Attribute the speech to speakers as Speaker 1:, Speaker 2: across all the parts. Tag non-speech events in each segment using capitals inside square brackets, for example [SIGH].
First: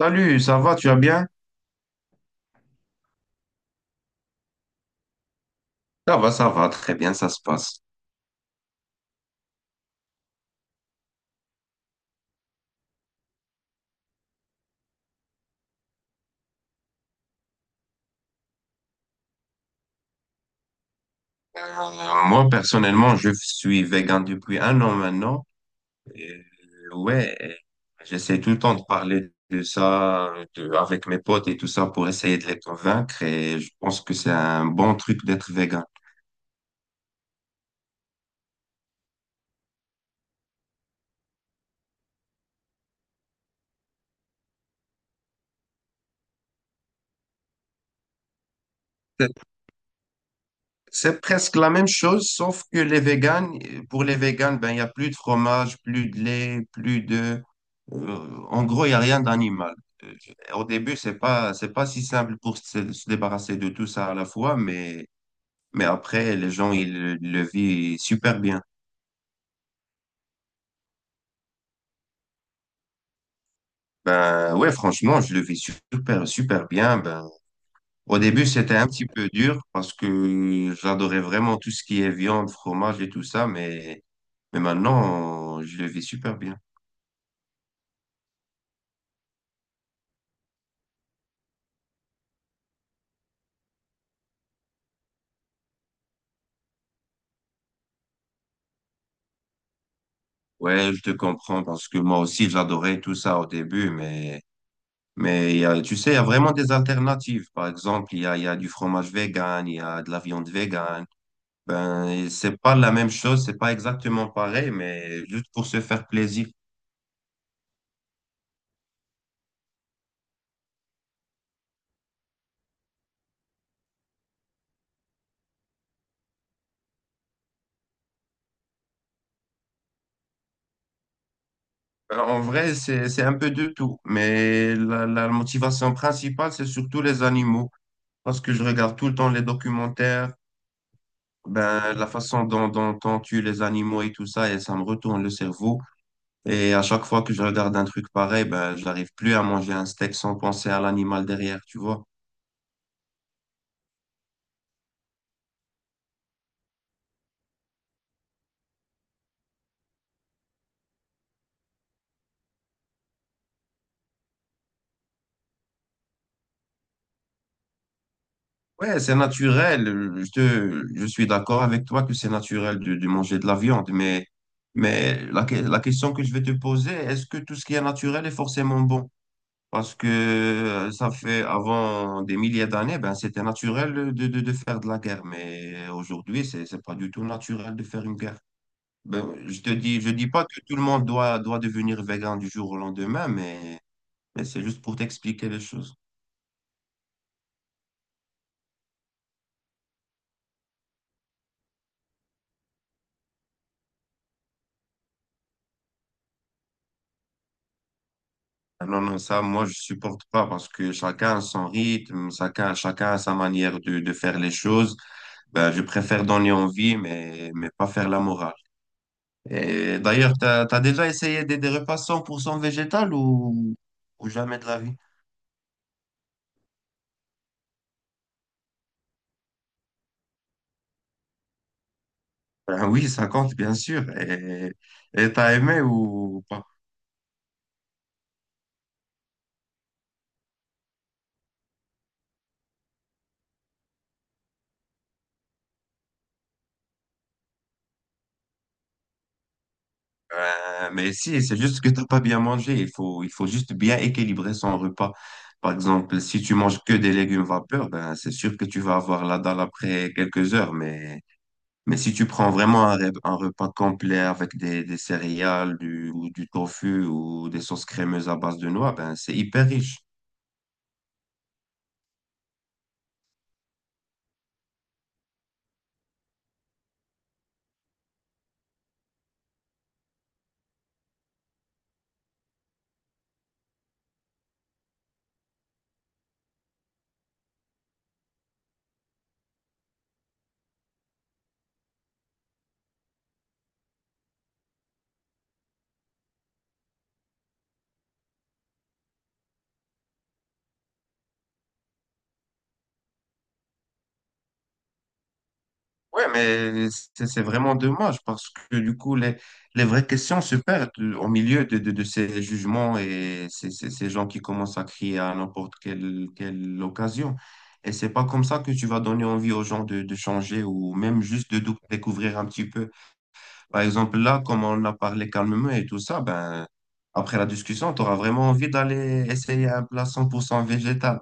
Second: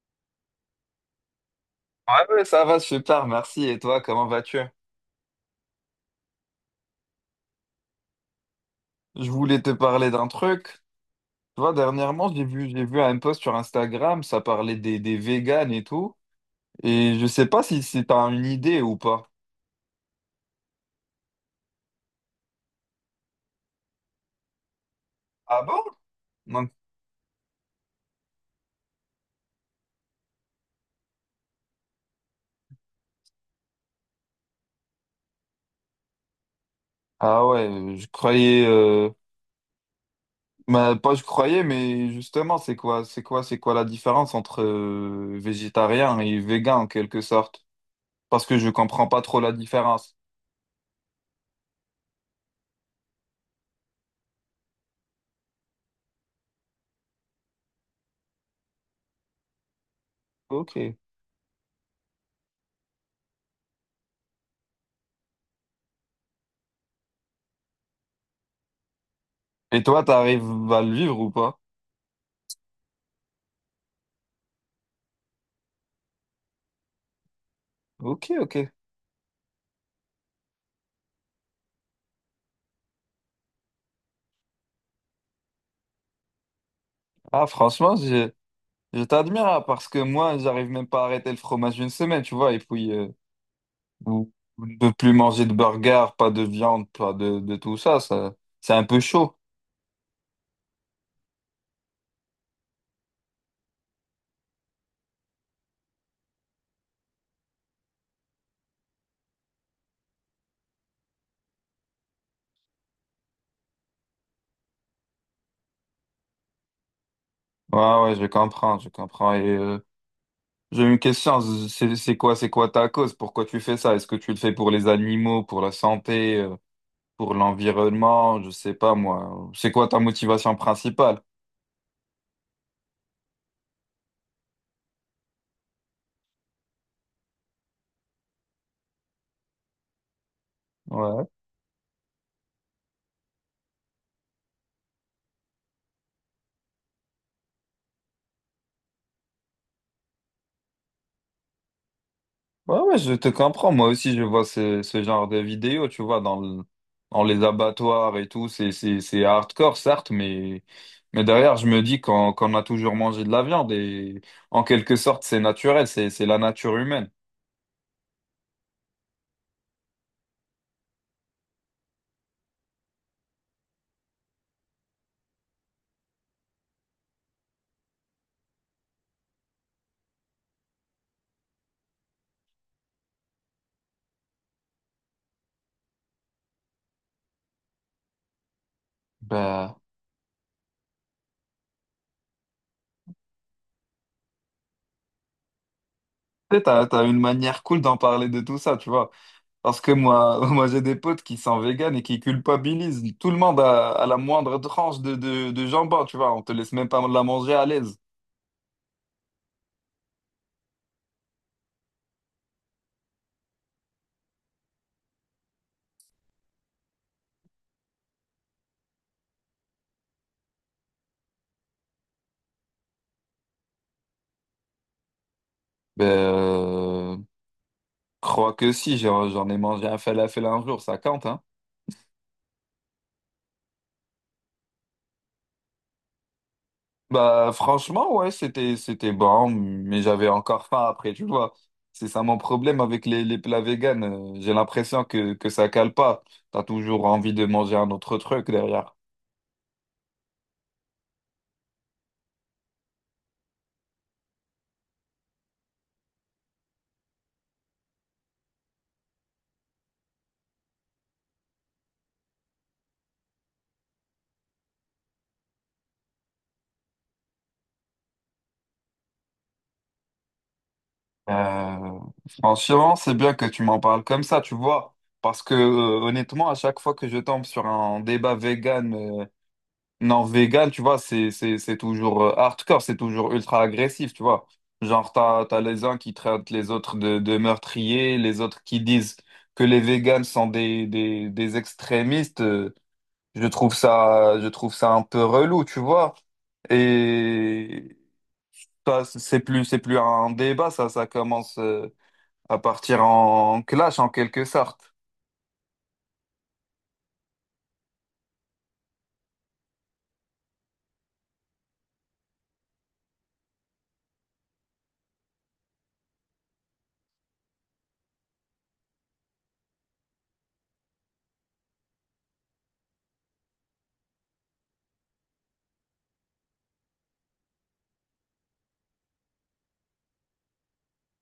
Speaker 1: Salut, ça va, tu vas bien?
Speaker 2: Ouais, ouais, ça va super, merci. Et toi, comment vas-tu?
Speaker 1: Ça va, très bien, ça se passe.
Speaker 2: Je voulais te parler d'un truc. Tu vois, dernièrement, j'ai vu un post sur Instagram, ça parlait des véganes et tout. Et je sais pas si t'as une idée ou pas.
Speaker 1: Euh, Moi, personnellement, je suis vegan depuis un an maintenant.
Speaker 2: Ah bon?
Speaker 1: Et,
Speaker 2: Non.
Speaker 1: ouais, j'essaie tout le temps de parler de ça avec mes potes et tout ça pour essayer de les convaincre et je pense que c'est un bon truc d'être vegan.
Speaker 2: Ah ouais, je croyais, bah, pas je croyais, mais justement, c'est quoi la différence entre végétarien et végan en quelque sorte? Parce que je comprends pas trop la différence.
Speaker 1: C'est presque la même chose, sauf que pour les véganes, ben, il n'y a plus de fromage, plus de lait, plus en gros, il n'y a rien d'animal. Euh, Au
Speaker 2: Ok.
Speaker 1: début,
Speaker 2: Et
Speaker 1: c'est pas si simple pour se débarrasser de tout ça à la fois, mais après, les gens, ils le vivent super bien.
Speaker 2: toi, t'arrives à le vivre ou pas?
Speaker 1: Ben, ouais, franchement, je le vis super, super bien. Ben, au
Speaker 2: Ok,
Speaker 1: début,
Speaker 2: ok.
Speaker 1: c'était un petit peu dur parce que j'adorais vraiment tout ce qui est viande, fromage et tout ça, mais maintenant, je le vis super bien.
Speaker 2: Ah, franchement, je t'admire hein, parce que moi, j'arrive même pas à arrêter le fromage une semaine, tu vois, et puis ou- ou ne plus manger de burger, pas de viande, pas de tout ça, ça, c'est un peu chaud.
Speaker 1: Ouais, je te comprends parce que moi aussi j'adorais tout ça au début, mais il y a, tu sais, il y a vraiment des alternatives. Par exemple, il y a du fromage vegan, il y a de la viande vegan. Ben, et c'est pas la même chose, c'est pas exactement pareil, mais juste pour se faire plaisir.
Speaker 2: Ouais, ouais, je comprends. Et j'ai une question, c'est quoi ta cause? Pourquoi tu fais ça? Est-ce que tu le fais pour les animaux, pour la santé, pour l'environnement? Je sais pas moi. C'est quoi ta motivation principale?
Speaker 1: En vrai, c'est un peu de tout, mais la motivation principale, c'est surtout les animaux, parce que je regarde tout le temps les documentaires,
Speaker 2: Ouais.
Speaker 1: ben la façon dont on tue les animaux et tout ça, et ça me retourne le cerveau. Et à chaque fois que je regarde un truc pareil, ben, je n'arrive plus à manger un steak sans penser à l'animal derrière, tu vois.
Speaker 2: Ouais, ouais, je te comprends. Moi aussi, je vois ce genre de vidéos, tu vois, dans les abattoirs et tout. C'est hardcore, certes, mais derrière, je me dis qu'on a toujours mangé de la viande et en quelque sorte, c'est naturel, c'est la nature humaine.
Speaker 1: Ouais, c'est naturel. Je suis d'accord avec toi que c'est naturel de manger de la viande, mais la question que je vais te poser, est-ce que tout ce qui est naturel est forcément bon? Parce que ça fait avant des milliers d'années, ben, c'était naturel de faire de la guerre, mais aujourd'hui, c'est pas du tout naturel de faire une guerre. Ben, je te
Speaker 2: Bah,
Speaker 1: dis, je dis pas que tout le monde doit devenir végan du jour au lendemain, mais c'est juste pour t'expliquer les choses.
Speaker 2: tu sais, t'as une manière cool d'en parler de tout ça, tu vois. Parce que moi, [LAUGHS] moi, j'ai des potes qui sont véganes et qui culpabilisent tout le monde à la moindre tranche de jambon, tu vois. On te laisse même pas la manger à l'aise.
Speaker 1: Ah non, non, ça, moi, je supporte pas parce que chacun a son rythme, chacun a sa manière de faire les choses. Ben, je préfère donner envie, mais pas faire la morale. Et d'ailleurs, t'as déjà essayé des repas 100% végétal ou jamais de la vie?
Speaker 2: Ben, crois que si, j'en ai mangé un falafel un jour, ça compte, hein?
Speaker 1: Ben oui, ça compte, bien sûr. Et t'as aimé ou pas?
Speaker 2: Bah franchement, ouais, c'était bon, mais j'avais encore faim après, tu vois. C'est ça mon problème avec les plats véganes. J'ai l'impression que ça cale pas. T'as toujours envie de manger un autre truc derrière.
Speaker 1: Mais si, c'est juste que t'as pas bien mangé. Il faut juste bien équilibrer son repas. Par exemple, si tu manges que des légumes vapeur, ben, c'est sûr que tu vas avoir la dalle après quelques heures. Mais si tu prends vraiment un repas complet avec des céréales, du tofu ou des sauces crémeuses à base de noix, ben, c'est hyper riche.
Speaker 2: Euh, Franchement, c'est bien que tu m'en parles comme ça, tu vois. Parce que honnêtement, à chaque fois que je tombe sur un débat vegan non, vegan, tu vois, c'est toujours hardcore, c'est toujours ultra agressif, tu vois. Genre, t'as les uns qui traitent les autres de meurtriers, les autres qui disent que les véganes sont des extrémistes. Je trouve ça un peu relou, tu vois. Et ça, c'est plus un débat, ça commence à partir en clash en quelque sorte.
Speaker 1: Ouais, mais c'est vraiment dommage parce que du coup, les vraies questions se perdent au milieu de ces jugements et ces gens qui commencent à crier à quelle occasion. Et c'est pas comme ça que tu vas donner envie aux gens de changer ou même juste de découvrir un petit peu. Par exemple, là, comme on a parlé calmement et tout ça, ben, après la discussion, tu auras vraiment envie d'aller essayer un plat 100% végétal.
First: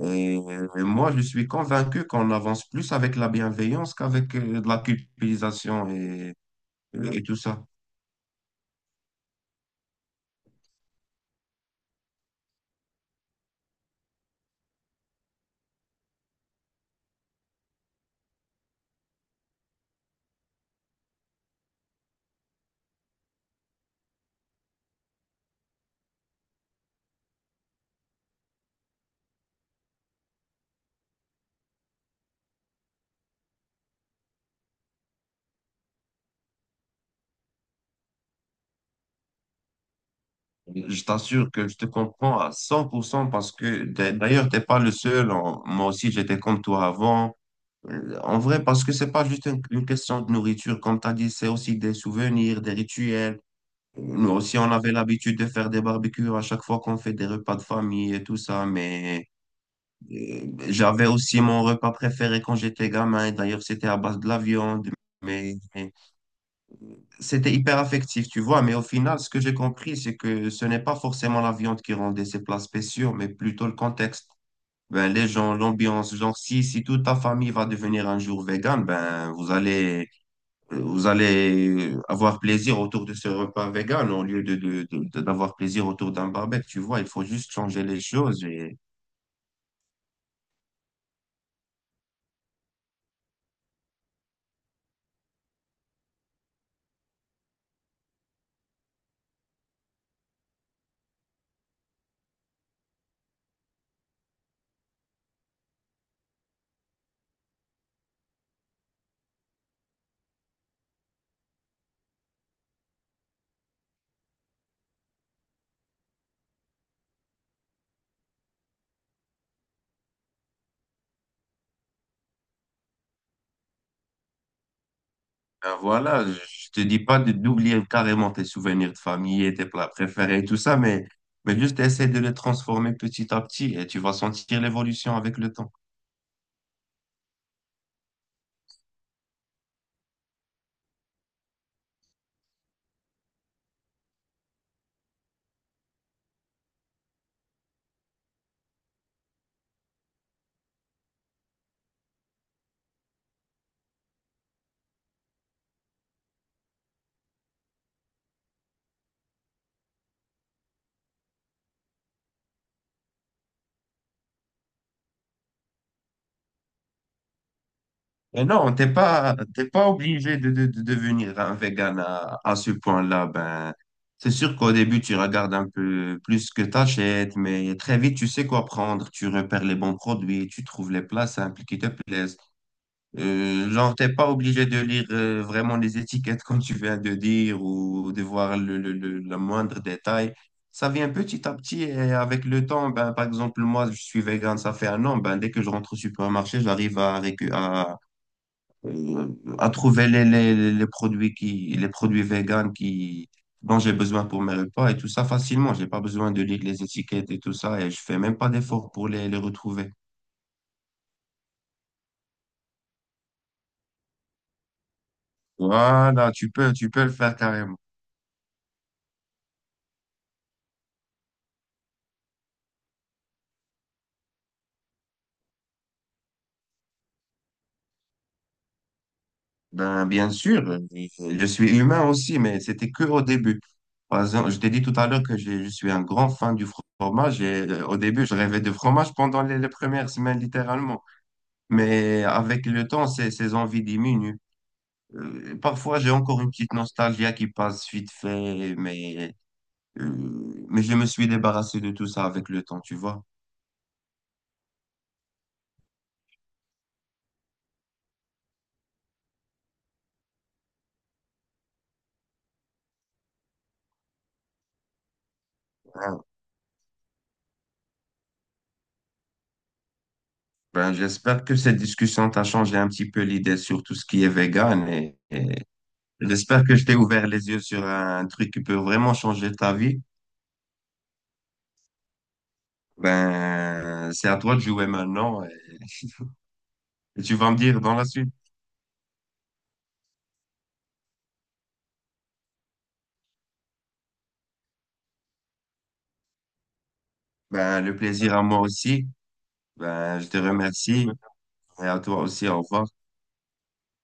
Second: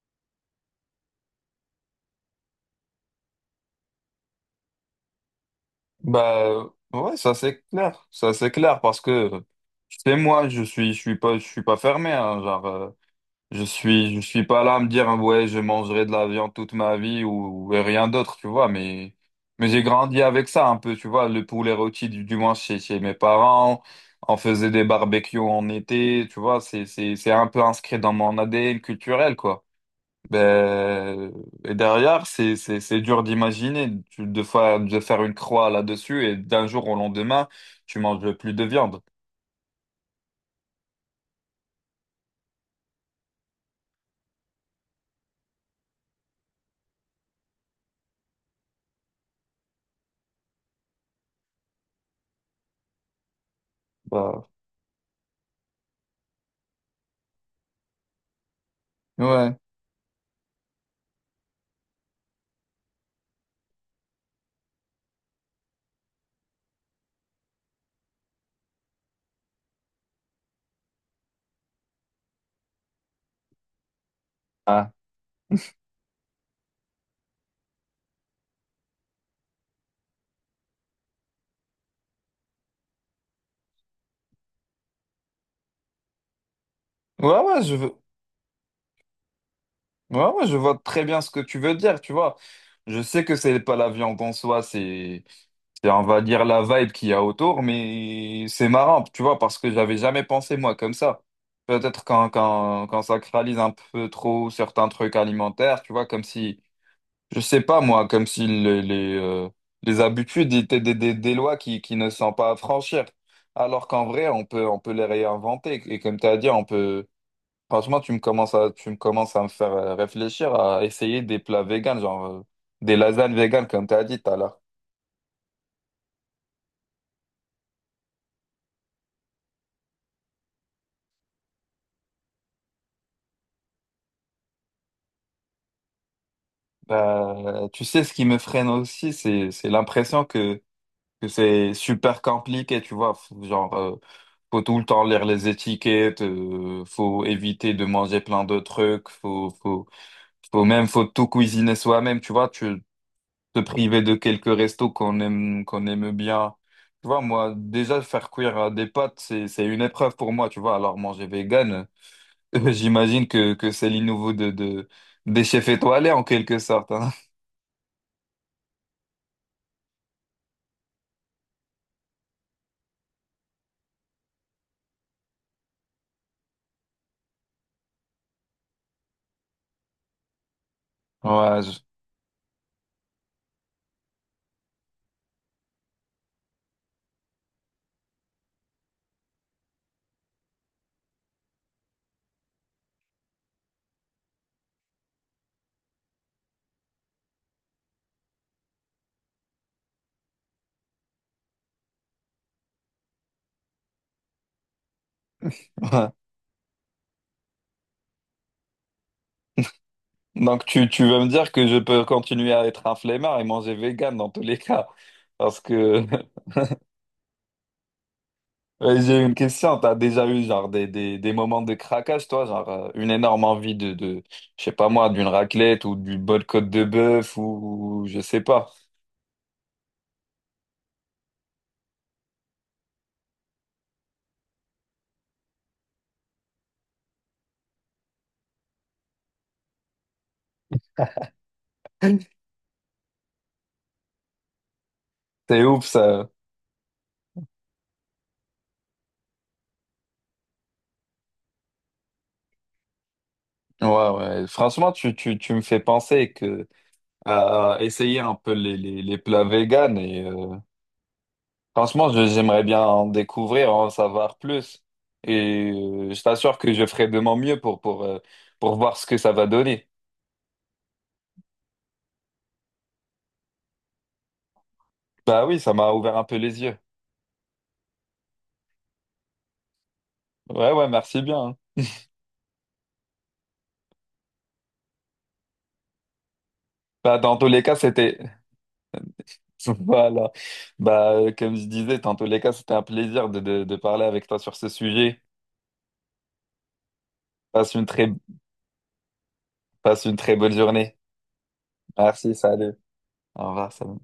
Speaker 1: Et moi, je suis convaincu qu'on avance plus avec la bienveillance qu'avec de la culpabilisation
Speaker 2: Bah ouais,
Speaker 1: et
Speaker 2: ça
Speaker 1: tout ça.
Speaker 2: c'est clair, ça c'est clair parce que tu sais moi, je suis pas fermé hein, genre je suis pas là à me dire hein, ouais, je mangerai de la viande toute ma vie ou rien d'autre, tu vois, mais j'ai grandi avec ça un peu, tu vois, le poulet rôti du moins chez chez mes parents, on faisait des barbecues en été, tu vois, c'est un peu inscrit dans mon ADN culturel quoi. Ben, et derrière, c'est dur d'imaginer de faire une croix là-dessus et d'un jour au lendemain, tu manges plus de viande.
Speaker 1: Je t'assure que je te comprends à 100% parce que d'ailleurs, t'es pas le seul. Moi aussi, j'étais comme toi avant. En vrai, parce que c'est pas juste une question de nourriture. Comme tu as dit, c'est aussi des souvenirs, des rituels. Nous
Speaker 2: Bah,
Speaker 1: aussi, on avait l'habitude de faire des barbecues à chaque fois qu'on fait des repas de famille et tout ça. Mais
Speaker 2: ouais.
Speaker 1: Euh, j'avais aussi mon repas préféré quand j'étais gamin. D'ailleurs, c'était à base de la viande, mais c'était hyper affectif, tu vois. Mais au final, ce que j'ai compris, c'est que ce n'est pas forcément la viande qui rendait ces plats spéciaux, mais plutôt le contexte.
Speaker 2: Ah,
Speaker 1: Ben, les gens, l'ambiance, genre si toute ta famille va devenir un jour végane, ben vous allez avoir plaisir autour de ce repas végane au lieu d'avoir plaisir autour d'un barbecue, tu vois, il faut
Speaker 2: ouais,
Speaker 1: juste
Speaker 2: ouais, je
Speaker 1: changer
Speaker 2: veux...
Speaker 1: les choses.
Speaker 2: ouais, ouais, je vois très bien ce que tu veux dire, tu vois. Je sais que c'est pas la viande en soi, c'est, on va dire, la vibe qu'il y a autour, mais c'est marrant, tu vois, parce que j'avais jamais pensé, moi, comme ça. Peut-être quand on sacralise un peu trop certains trucs alimentaires, tu vois, comme si je sais pas, moi, comme si les, les habitudes étaient des lois qui ne sont pas à franchir. Alors qu'en vrai, on peut les réinventer. Et comme tu as dit, on peut. Franchement, tu me commences à me faire réfléchir à essayer des plats véganes, genre des lasagnes véganes, comme tu as dit tout à l'heure.
Speaker 1: Ben voilà, je te dis pas d'oublier carrément tes souvenirs de famille et tes plats préférés et tout ça, mais juste essaie de les transformer petit à petit et tu vas sentir l'évolution avec le temps.
Speaker 2: Bah, tu sais, ce qui me freine aussi, c'est l'impression que c'est super compliqué, tu vois. Genre, faut tout le temps lire les étiquettes, faut éviter de manger plein de trucs, faut, faut. Faut même, faut tout cuisiner soi-même, tu vois, tu te priver de quelques restos qu'on aime bien. Tu vois, moi, déjà, faire cuire des pâtes, c'est une épreuve pour moi, tu vois. Alors, manger vegan, [LAUGHS] j'imagine que c'est l'innouveau des chefs étoilés, en quelque sorte, hein.
Speaker 1: Et non, t'es pas obligé de devenir un vegan à ce point-là. Ben, c'est sûr qu'au début, tu regardes un peu plus ce que t'achètes, mais très vite, tu sais quoi prendre. Tu repères les bons produits, tu trouves les plats
Speaker 2: Ouais,
Speaker 1: simples qui te plaisent. Genre, t'es pas obligé de lire vraiment les étiquettes comme tu viens de dire ou de voir le moindre détail. Ça vient petit à petit et avec le temps, ben, par exemple, moi, je suis vegan, ça fait un an, ben, dès que je rentre au supermarché, j'arrive à, récu- euh, à trouver les produits les produits vegan qui, dont j'ai besoin pour mes repas et tout ça facilement. J'ai pas besoin de lire les étiquettes et tout ça et je fais même pas d'effort pour les retrouver.
Speaker 2: [LAUGHS] donc, tu veux me dire que je peux continuer à être un flemmard et manger vegan dans tous les cas. Parce que,
Speaker 1: Voilà,
Speaker 2: [LAUGHS]
Speaker 1: tu peux le faire carrément.
Speaker 2: ouais, j'ai une question, t'as déjà eu genre des moments de craquage, toi, genre une énorme envie je sais pas moi, d'une raclette ou d'une bonne côte de bœuf ou je sais pas.
Speaker 1: Ben, bien sûr, je suis humain aussi, mais c'était que au début. Par exemple, je t'ai dit tout à l'heure que je suis un grand fan du fromage et au début, je rêvais de fromage pendant les premières semaines, littéralement. Mais
Speaker 2: [LAUGHS]
Speaker 1: avec le temps, ces envies diminuent.
Speaker 2: C'est ouf
Speaker 1: Parfois, j'ai
Speaker 2: ça.
Speaker 1: encore une petite nostalgie qui passe vite fait, mais je me suis débarrassé de tout ça avec le temps, tu vois.
Speaker 2: Ouais, ouais. Franchement, tu me fais penser que à essayer un peu les plats véganes et franchement, j'aimerais bien en découvrir, en savoir plus. Et je t'assure que je ferai de mon mieux pour voir ce que ça va donner.
Speaker 1: Ben, j'espère que cette discussion t'a changé un petit peu l'idée sur tout ce qui est vegan
Speaker 2: Bah
Speaker 1: et
Speaker 2: oui, ça m'a ouvert un peu les
Speaker 1: j'espère que
Speaker 2: yeux.
Speaker 1: je t'ai ouvert les yeux sur un truc qui peut vraiment changer ta vie.
Speaker 2: Ouais, ouais, merci bien. Hein.
Speaker 1: Ben, c'est à toi de jouer maintenant et
Speaker 2: Bah,
Speaker 1: tu
Speaker 2: dans tous
Speaker 1: vas me
Speaker 2: les cas,
Speaker 1: dire dans la
Speaker 2: c'était...
Speaker 1: suite.
Speaker 2: [LAUGHS] Voilà. Bah, comme je disais, dans tous les cas, c'était un plaisir de parler avec toi sur ce sujet. Passe
Speaker 1: Ben,
Speaker 2: une
Speaker 1: le
Speaker 2: très,
Speaker 1: plaisir à moi aussi.
Speaker 2: passe une
Speaker 1: Ben, je
Speaker 2: très
Speaker 1: te
Speaker 2: bonne journée.
Speaker 1: remercie et à toi
Speaker 2: Merci,
Speaker 1: aussi. Au
Speaker 2: salut.
Speaker 1: revoir.
Speaker 2: Au revoir, salut.